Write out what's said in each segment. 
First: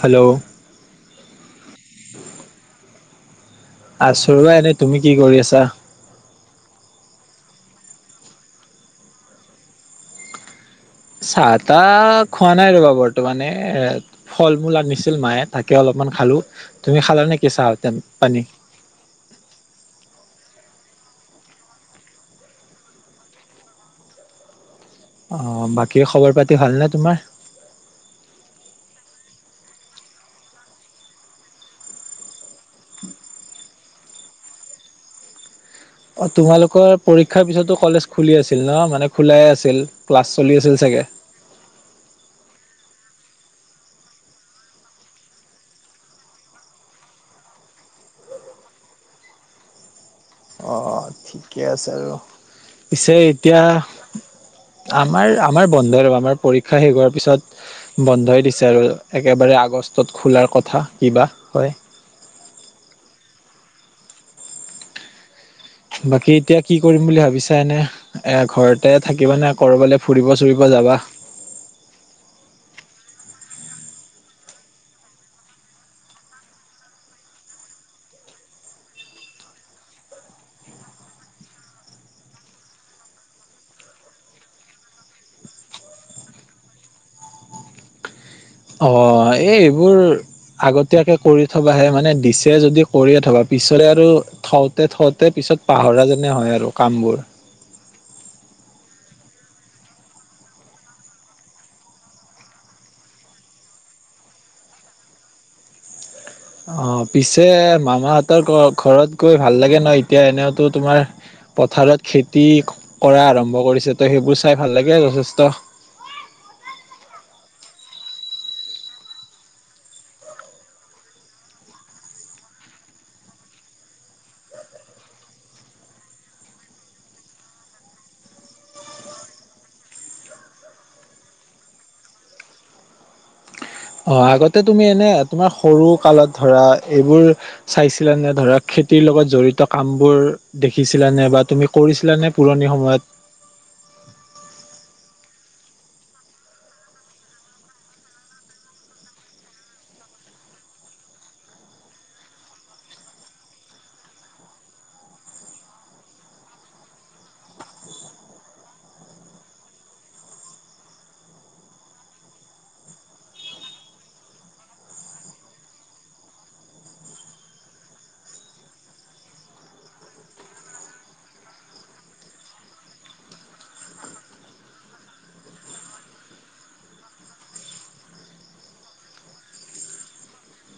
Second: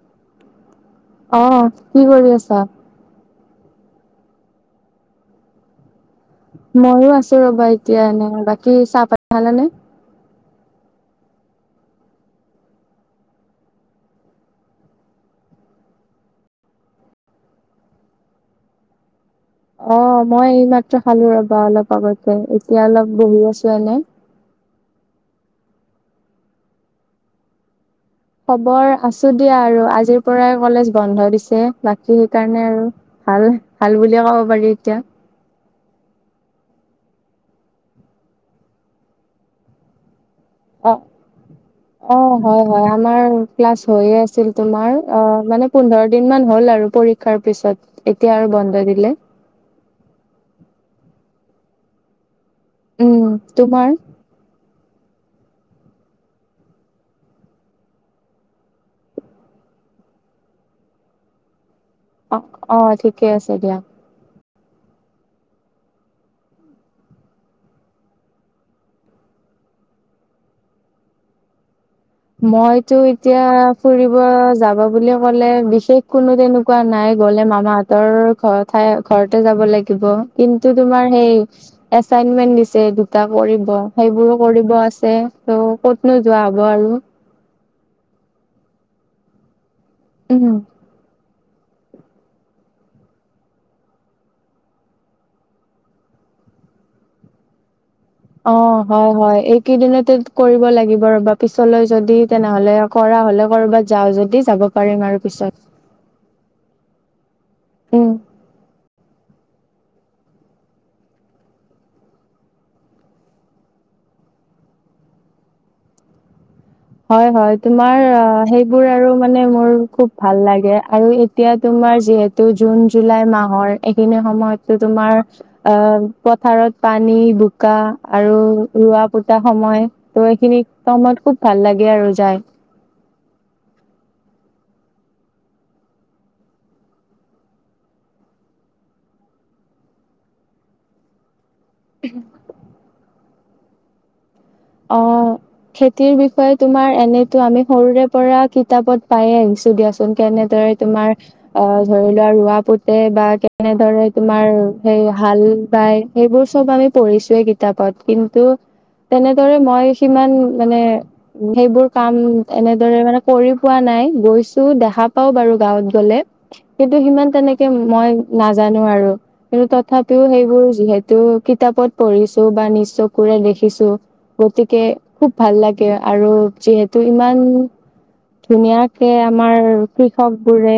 Hello? অ', কি কৰি আছা? আছো আৰু এনেই, তুমি কি কৰি আছা? মইও আছো ৰ'বা এতিয়া এনেই, বাকী চাহ পানী খালানে? চাহ তাহ খোৱা নাই ৰ'বা বৰ্তমানে ফল মূল আনিছিল মায়ে তাকে অলপমান খালো, তুমি খালা নেকি চাহ পানী? অ', মই এই মাত্ৰ খালো ৰ'বা অলপ আগতে, এতিয়া অলপ বহি আছো এনেই। অঁ, বাকী খবৰ পাতি ভালনে তোমাৰ? খবৰ আছো দিয়া আৰু, আজিৰ পৰাই কলেজ বন্ধ দিছে। বাকী সেইকাৰণে আৰু আৰু ভাল বুলিয়ে ক'ব পাৰি এতিয়া। অ' তোমালোকৰ পৰীক্ষাৰ পিছতো কলেজ খুলি আছিল ন মানে খোলাই আছিল? ক্লাছ চলি আছিল চাগে? [inaudible] অ', হয় হয় আমাৰ ক্লাছ হৈয়ে আছিল তোমাৰ, অ' মানে পোন্ধৰ দিন মান হ'ল আৰু পৰি ক্ষাৰ পিছত, এতিয়া আৰু বন্ধ দিলে। অ', ঠিকে আছে আৰু, পিছে উম এতিয়া তোমাৰ আমাৰ আমাৰ বন্ধ ৰ'ৱা, আমাৰ পৰীক্ষা শেষ হোৱাৰ পিছত বন্ধই দিছে আৰু একেবাৰে আগষ্টত খোলাৰ কথা কিবা হয়। অ', অ' ঠিকে আছে দিয়া। বাকী এতিয়া কি কৰিম বুলি ভাবিছা এনে? এ ঘৰতে থাকিবা নে কৰবালৈ ফুৰিব চুৰিব যাবা? মইতো এতিয়া ফুৰিব যাবা বুলি ক'লে বিশেষ কোনো তেনেকা নাই গ'লে মামাহঁতৰ ঘৰ ঠাই ঘৰতে যাব লাগিব। কিন্তু তোমাৰ সেই এচাইনমেন্ট দিছে দুটা কৰিব, সেইবোৰো কৰিব আছে, ত' ক'তনো যোৱা হ'ব আৰু। অঁ, এই এইবোৰ উম আগত তিয়াকে কৰি থবাহে', মানে দিছে যদি কৰি থবা পিছলৈ আৰু থওঁতে থওঁতে পিছত পাহৰা যেনে হয় আৰু কাম বোৰ। অ', হয় হয়। এইকেইদিনতে লাগিব ৰ'বা, পিছলৈ যদি তেনেহ'লে কৰা হ'লে ক'ৰবাত যাওঁ যদি যাব পাৰিম আৰু পিছত। অ', পিছে উম মামাহঁতৰ ঘৰত গৈ ভাল লাগে ন, এতিয়া এনেওতো তোমাৰ পথাৰত খেতি কৰা আৰম্ভ কৰিছে, ত সেইবোৰ চাই ভাল লাগে যথেষ্ট। হয় হয়, তোমাৰ সেইবোৰ আৰু মানে মোৰ খুব ভাল লাগে আৰু এত- তিয়া তোমাৰ যিহেতু জুন জুলাই মাহৰ এইখিনি সময়ততো তোমাৰ- আহ পথাৰত পানী বোকা আৰু ৰোৱা কোতা সময়- ত' এইখিনি সময়ত খুব ভাল লাগে আৰু যাই। অহা আগতে তুমি এনেই তোমাৰ সৰু কালত ধৰা এইবোৰ- চাইছিলা নে ধৰা খেতিৰ লগত জৰিত কাম বোৰ দেখিছিলা নে বা তুমি- কৰিছিলানে পুৰণি সময়ত? অঁ' খেতিৰ বিষয়ে তোমাৰ এনেইতো আমি সৰুৰে পৰা কিতাপত পাই আহিছো দিয়াচোন কেনেদৰে- তোমাৰ- অ ধৰি লোৱা ৰোৱা পোতে বা কেনেদৰে তোমাৰ সেই হাল বাই- সেইবোৰ চব আমি পঢ়িছোৱেই কিতাপত, কিন্তু- দৰে মই সিমান মানে- সেইবোৰ কাম এনেদৰে মানে কৰি পোৱা নাই, গৈছো দেখা পাওঁ বাৰু গাঁৱত গলে। কিন্তু সিমান তেনেকে মই নাজানো আৰু। কিন্তু তথাপিও সেইবোৰ যিহেতু কিতাপত পঢ়িছো বা নিজ চকুৰে দেখিছো। গতিকে খুব ভাল লাগে আৰু যিহেতু ইমান- ধুনীয়াকে আমাৰ কৃষক বোৰে-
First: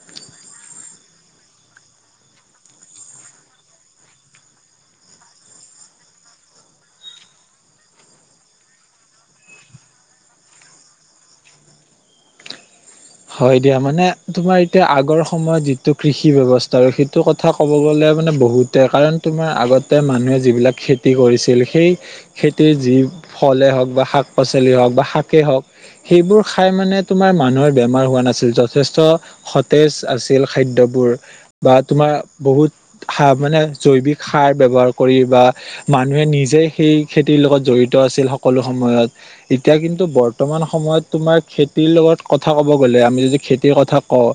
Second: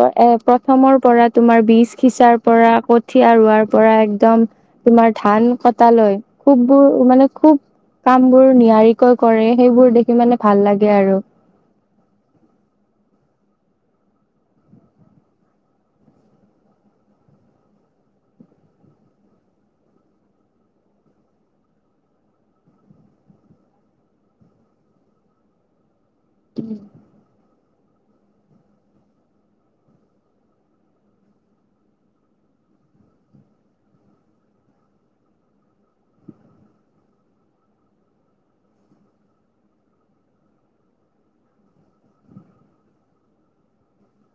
প এ প্ৰথমৰ পৰা তোমাৰ বীজ সিচাৰ পৰা কঠীয়া ৰোৱাৰ পৰা একদম- তোমাৰ ধান কটা লৈ খুববোৰ মানে খুব- কাম বোৰ নিয়াৰিকৈ কৰে সেইবোৰ দেখি মানে ভাল লাগে আৰু। হয় দিয়া, মানে তোমাৰ এতিয়া আগৰ সময়ত যিটো কৃষি ব্যৱস্থা আৰু সেইটো কথ- কথা ক'ব গ'লে মানে বহুতে, কাৰণ তোমাৰ আগতে মানুহে যিবিলাক খেতি কৰিছিল সেই- সেইটোৱে যি ফলে হওক বা শাক পাচলিয়ে হওক বা শাকেই হওক- সেইবোৰ খাই মানে তোমাৰ মানুহৰ- বেমাৰ হোৱা নাছিল যথেষ্ট সতেজ আছিল খাদ্যবোৰ। বা তোমাৰ বহুত সাৰ মানে জৈৱিক সাৰ ব্যৱহাৰ কৰি বা- মানুহে নিজেই সেই খেতিৰ লগত জড়িত আছিল সকলো সময়ত। এতিয়া কিন্তু বৰ্তমান সময়ত তোমাৰ খেতিৰ লগত কথ- কথা ক'ব গ'লে আমি যদি খেতিৰ কথা কওঁ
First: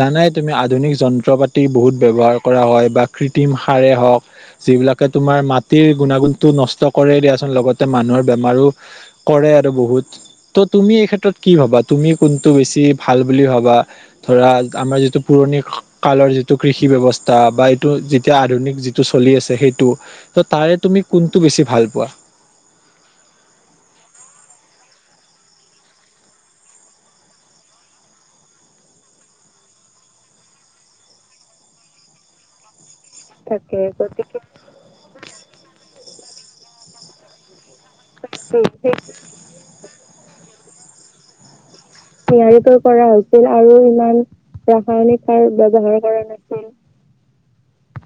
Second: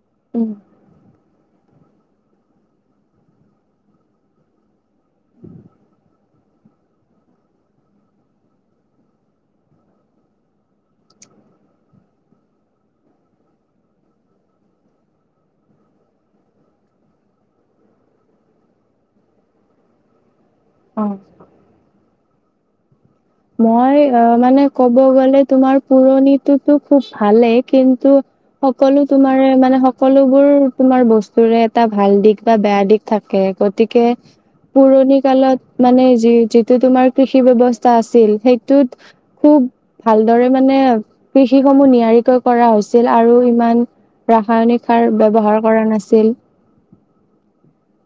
জানাই উম, তুমি আধুনিক যন্ত্ৰ পাত- তি বহুত ব্যৱহাৰ কৰা হয় বা কৃত্ৰিম সাৰে হওক। যিবিলাকে তোমাৰ মাটিৰ গুণাগুণটো নষ্ট কৰে দিয়াচোন লগতে মানুহৰ বেমাৰো- কৰে আৰু বহুত। ত তুমি এই ক্ষেত্ৰত কি ভাবা তুমি- কোনটো বেছি ভাল বুলি ভাবা? ধৰা আমাৰ যিটো পুৰণি কালৰ যিটো কৃষি বেৱস্থা বা এইটো যেতিয়া আধুনিক যি- টো চলি আছে সেইটো, ত তাৰে তুমি অ', কোনটো বেছি ভাল পোৱা? মই অঁ মানে ক'ব গ'লে তোমাৰ পুৰণিটোতো খুব ভালেই। কিন্তু- সকলো তোমাৰে মানে সকলোবোৰ তোমাৰ বস্তুৰে এটা ভাল দিশ বা বেয়া দিশ- থাকে। গতিকে- পুৰণি কালত মানে যি যিটো তোমাৰ কৃষি ব্যৱস্থা আছ- ছিল। সেইটোত খুব ভালদৰে মানে কৃষি সমূহ নিয়াৰিক- কৈ কৰা হৈছিল। আৰু সিমান ৰাসায়নিক সাৰ ব্যৱহাৰ কৰা নাছিল।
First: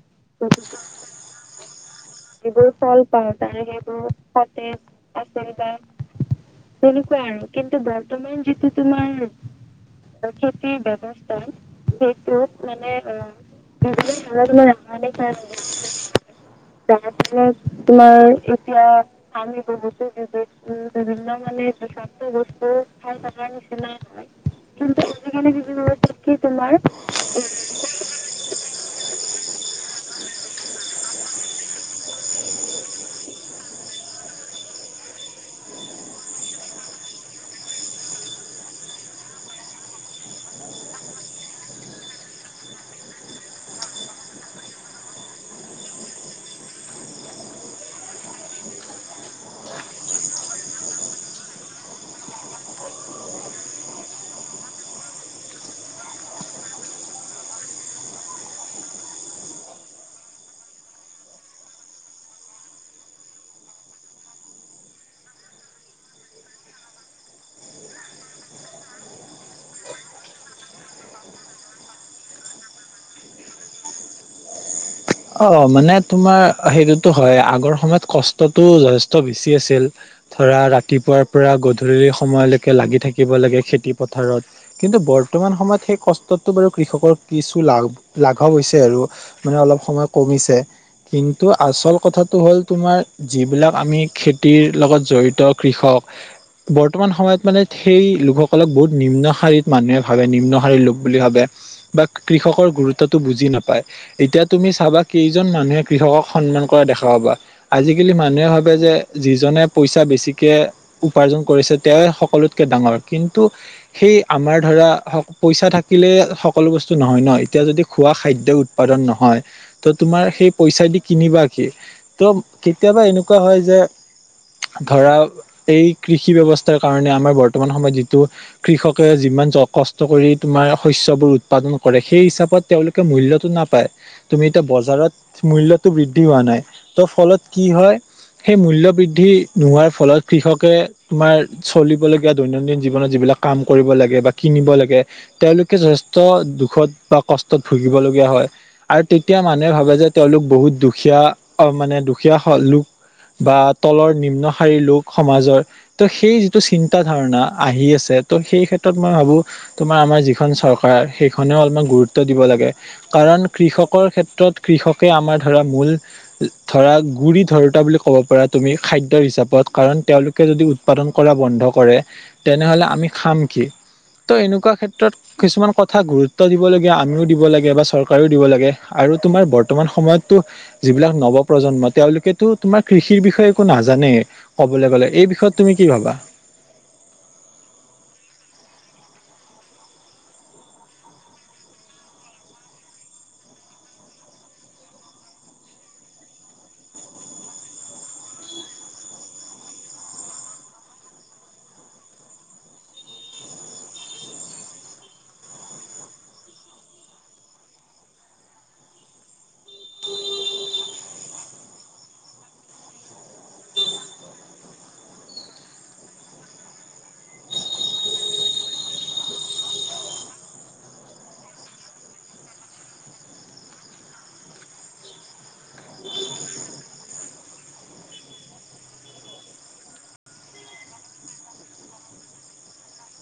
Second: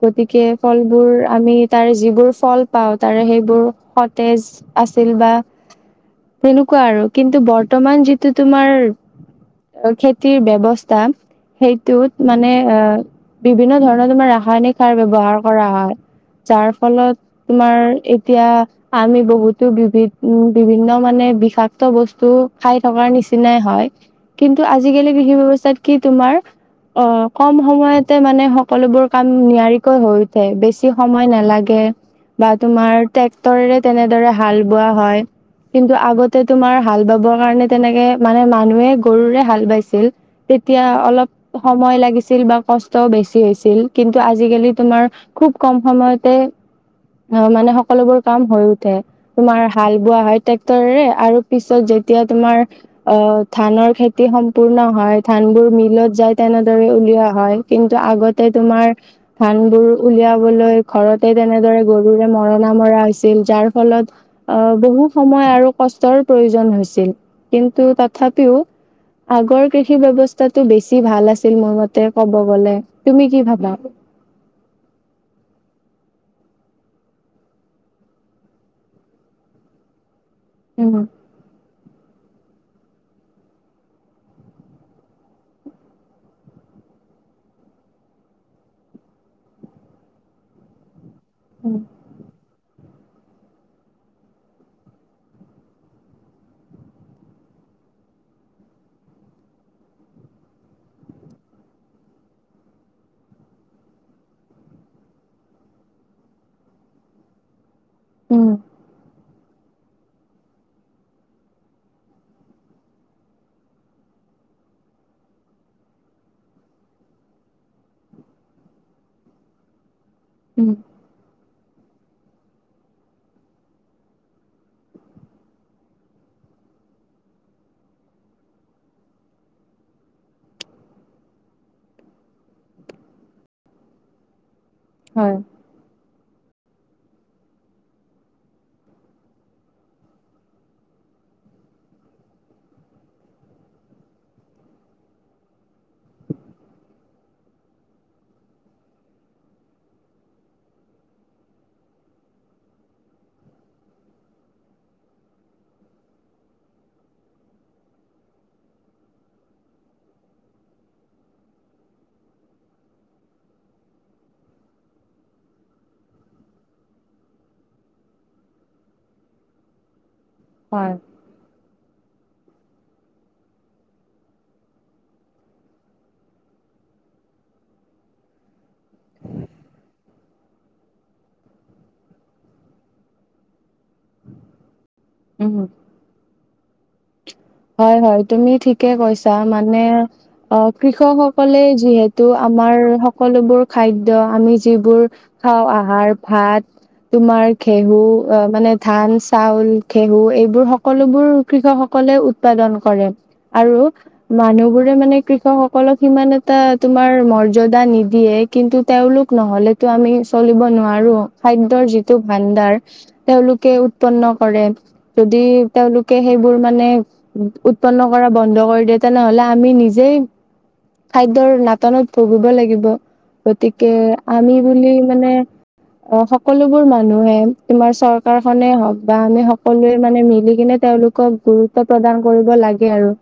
গতিকে ফলবোৰ আমি- তাৰে যিবোৰ ফল পাওঁ তাৰে সেইবোৰ সতেজ আছিল বা- তেনেকুৱা আৰু কিন্তু বৰ্তমান যিটো তোমাৰ খেতিৰ ব্যৱস্থা সেইটোত মানে আ বিভিন্ন ধৰণৰ তোমাৰ ৰাসায়নিক তাৰ বেৱহাৰ কৰা হয় যাৰ ফলত তোমাৰ এতিয়া আমি বহুত টো বিভিত বিভিন্ন মানে বিষাক্ত বস্তু খাই থকাৰ নিচিনাই হয়। কিন্তু আজিকালি কৃষি ব্যৱস্থাত কি তোমাৰ অ কম সময়ত তাতে মানে সকলোবোৰ কাম নিয়াৰিকৈ হৈ উঠে বেছি সময় নালাগে। বা তোমাৰ ট্ৰেক্টৰেৰে তেনেদৰে হাল বোৱা হয়। কিন্তু আগতে তোমাৰ হাল বাবৰ কাৰণে তেনেকে মানে মানুহে গৰুৰে হাল বাইছিল। তেতিয়া অলপ সময় লাগিছিল বা কষ্টও বেছি হৈছিল। কিন্তু আজিকালি তোমাৰ খুব কম সময়তে অ মানে সকলোবোৰ কাম হৈ উঠে। তোমাৰ হাল বোৱা হয় ট্ৰেক্টৰেৰে আৰু পিছত যেতিয়া তোমাৰ অ ধানৰ খেতি সম্পূৰ্ণ হয়, ধানবোৰ মিলত যায় তেনেদৰে উলিওৱা হয়। কিন্তু আগতে তোমাৰ ধানবোৰ উলিয়াবলৈ ঘৰতে তেনেদৰে গৰুৰে মৰণা মৰা হৈছিল। যাৰ ফলত অ বহু সময় আৰু কষ্টৰ প্ৰয়োজন হৈছিল। কিন্তু তথাপিও আগৰ কৃষি ব্যৱস্থাটো বেছি ভাল আছিল মোৰ মতে কব গ'লে, তুমি কি ভাবা? অ মানে তোমাৰ সেইটোতো হয়, আগৰ সময়ত কষ্টতটো যথেষ্ট বেছি আছিল। ধৰা উম, ৰাতিপুৱাৰ পৰা গধূলি সময়লৈকে লাগি থাকিব লাগে খেতি পথাৰত। কিন্তু বৰ্তমান সময়ত সেই কষ্টতটো বাৰু কৃষকৰ কিছু লা-লাঘৱ হৈছে আৰু। মানে অলপ সময় কমিছে। কিন্তু উম, আচল কথাটো হ'ল তোমাৰ যিবিলাক আমি খেতিৰ লগত জড়িত কৃষক বৰ্তমান সময়ত মানে সেই লোকসকলক বহুত নিম্নশাৰীত মানুহে ভাবে। নিম্ন শাৰীৰ লোক বুলি ভাবে। বা কৃষকৰ গুৰুত্বটো বুজি নাপায়। এতিয়া তুমি চাবা কেইজন মানুহে কৃষকক সন্মান কৰা দেখা পাবা। আজিকালি মানুহে উম, ভাবে যে যি জনে পইচা বেছিকে উপাৰ্জন কৰিছে তেওঁয়ে সকলোতকে ডাঙৰ কিন্তু সেই আমাৰ ধৰা পইচা থাকিলে সকলো বস্তু নহয় ন। এতিয়া যদি খোৱা খাদ্য উৎপাদন নহয় তু তোমাৰ সেই উম, পইচা দি কিনিবা কি? তো কেতিয়াবা এনেকুৱা হয় যে ধৰা এই কৃষি ব্যৱস্থাৰ কাৰণে আমাৰ বৰ্তমান সময়ত যিটো কৃষকে যিমান য কষ্ট কৰি তোমাৰ শস্যবোৰ উৎপাদন কৰে। সেই হিচাপত তেওঁলোকে মূল্য টো নাপায়। তুমি হয়, বজাৰত মূল্যটো বৃদ্ধি হোৱা নাই। ত ফলত কি হয় সেই মূল্য বৃদ্ধি নোহোৱাৰ ফলত কৃষকে তোমাৰ চলিবলগীয়া দৈনন্দিন জীৱনত যিবিলাক কাম কৰিব লাগে বা কিনিব লাগে তেওঁলোকে যথেষ্ট দুখত বা কষ্টত ভুগিবলগীয়া হয়। আৰু তে এতিয়া মানুহে ভাবে যে তেওঁলোক বহুত দুখীয়া। অ মানে দুখীয়া লোক বা তলৰ নিম্নশাৰীৰ লোক সমাজৰ ত' সেই যিটো চিন্তা ধাৰণা আহি আছে ত' সেই ক্ষেত্ৰত মই ভাবো তোমাৰ আমাৰ যিখন চৰকাৰ সেইখনেও অলমান গুৰুত্ব লাগে, কাৰণ কৃষক কৰ ক্ষেত্ৰত কৃষকে আমাৰ ধৰা মূল ধৰা গুৰিি ধৰোতা বুলি ক'ব পাৰা তুমি খাদ্য হিচাপত কাৰণ তেওঁলোকে যদি হয়, উৎপাদন কৰা বন্ধ কৰে তেনেহ'লে আমি খাম কি? তো এনেকুৱা ক্ষেত্ৰত কিছুমান কথা গুৰুত্ব দিবলগীয়া আমিও দিব লাগে বা চৰকাৰেও দিব লাগে। আৰু তোমাৰ বৰ্তমান সময়তো যিবিলাক নৱ প্ৰজন্ম তেওঁলোকেতো তোমাৰ কৃষিৰ বিষয়ে একো নাজানেই কবলৈ গ'লে। এই উম। বিষয়ত তুমি কি ভাবা হয় হয় তুমি ঠিকে কৈছা মানে অ কৃষকসকলে যিহেতু আমাৰ সকলোবোৰ খাদ্য আমি যিবোৰ খাওঁ আহাৰ ভাত তোমাৰ ঘেহু অ মানে ধান চাউল ঘেহু এইবোৰ সকলোবোৰ কৃষক সকলে উৎপাদন কৰে আৰু মানুহ বোৰে মানে কৃষক সকলক সিমান এটা তোমাৰ মৰ্যদা নিদিয়ে। কিন্তু তেওঁলোক নহলেতো আমি চলিব নোৱাৰো খাদ্যৰ যিটো ভাণ্ডাৰ তেওঁলোকে উৎপন্ন কৰে যদি তেওঁলোকে সেইবোৰ মানে উৎপন্ন কৰা বন্ধ কৰি দিয়ে তেনেহলে আমি নিজেই খাদ্যৰ নাটনত ভুগিব লাগিব। গতিকে আমি বুলি মানে অ সকলোবোৰ মানুহে তোমাৰ চৰকাৰ খনে হওক বা আমি সকলোৱে মানে মিলি কিনে তেওঁলোক কক গুৰুত্ব প্ৰদান কৰিব লাগে আৰু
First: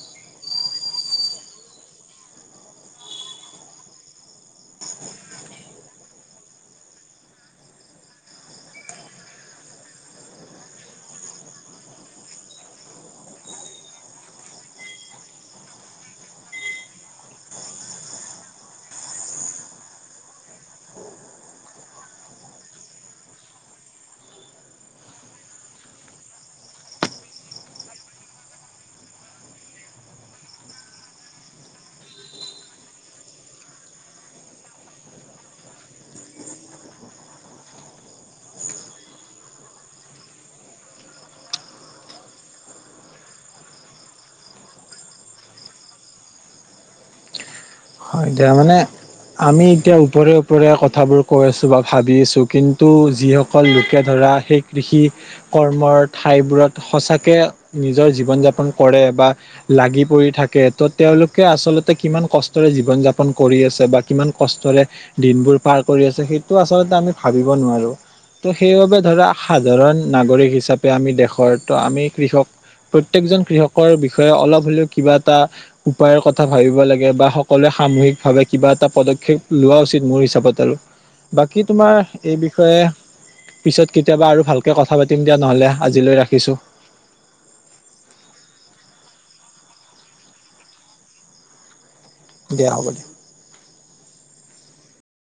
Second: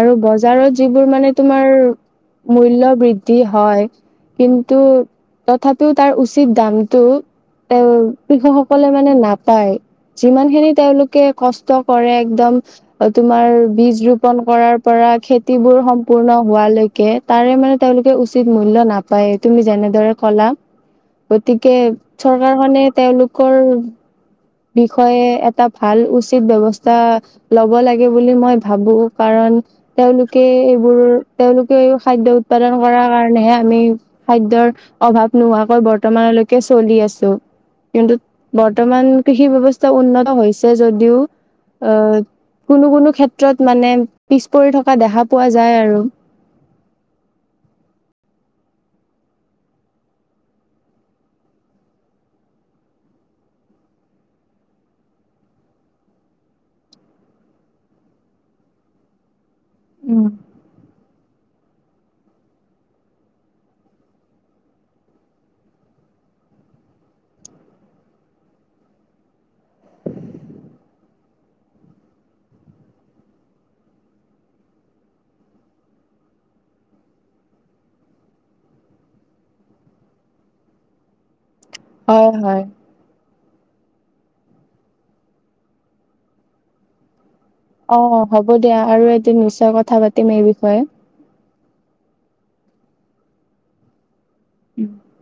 আৰু বজাৰত যিবোৰ মানে তোমাৰ মূল্যৰ বৃদ্ধি হয়। কিন্তু তথাপিও তাৰ উচিত দামটো এ কৃষকসকলে মানে নাপায়। যিমান খিনি তেওঁলোকে কষ্ট কৰে একদম অ তোমাৰ বীজ ৰোপন কৰাৰ পৰা খেতিবোৰ সম্পূৰ্ণ হোৱালৈকে। তাৰে মানে তেওঁলোকে উচিত মূল্য নাপায় তুমি যেনেদৰে কলা। গতিকে চৰকাৰখনে তেওঁলোকৰ বিষয়ে এটা ভাল উচিত ব্যবস্থা লব লাগে বুলি মই ভাবো কাৰণ তেওঁলোকে এইবোৰ তেওঁলোকে এই খাদ্য উৎপাদন কৰাৰ কাৰণেহে আমি খাদ্যৰ অভাৱ নোহোৱাকৈ বৰ্তমানলৈকে চলি আছো। কিন্তু বৰ্তমান কৃষি ব্যৱস্থা উন্নত হৈছে যদিও অ কোনো কোনো ক্ষেত্ৰত মানে পিছ পৰি থকা দেখা পোৱা যায় আৰু। হয় এতিয়া মানে আমি এতিয়া ওপৰে ওপৰে কথাবোৰ কৈ আছোঁ বা ভাবি আছোঁ কিন্তু যিস সকল লোকে ধৰা সেই কৃষি কৰ্মৰ ঠাইবোৰত সঁচাকে নিজৰ জীৱন যাপন কৰে বা লাগি পৰি উম থাকে ত' তেওঁলোকে আচলতে কিমান কষ্টৰে জী জীৱন যাপন কৰি আছে বা কিমান কষ্টৰে দিনবোৰ পাৰ কৰি আছে সেইটো আচলতে আমি ভাবিব নোৱাৰো ত' সেইবাবে ধৰা সাধাৰণ নাগৰিক হিচাপে আমি দেশৰতো আমি কৃষক প্ৰত্যকজন কৃষকৰ বিষয়ে অলপ হ'লেও কিবা এটা উপায়ৰ কথা ভাবিব লাগে বা সকলোৱে সামূহিকভাৱে কিবা এটা পদক্ষেপ লোৱা উচিত মোৰ হিচাপত আৰু। বাকী তোমাৰ হয় এই হয় বিষয়ে পিছত কেতিয়াবা আৰু ভালকৈ কথা পাতিম দিয়া নহ'লে আজিলৈ ৰাখিছোঁ। অ হ'ব দিয়া আৰু এদিন নিশ্চয় কথা পাতিম এই বিষয়ে। দিয়া হ'ব দিয়া। উম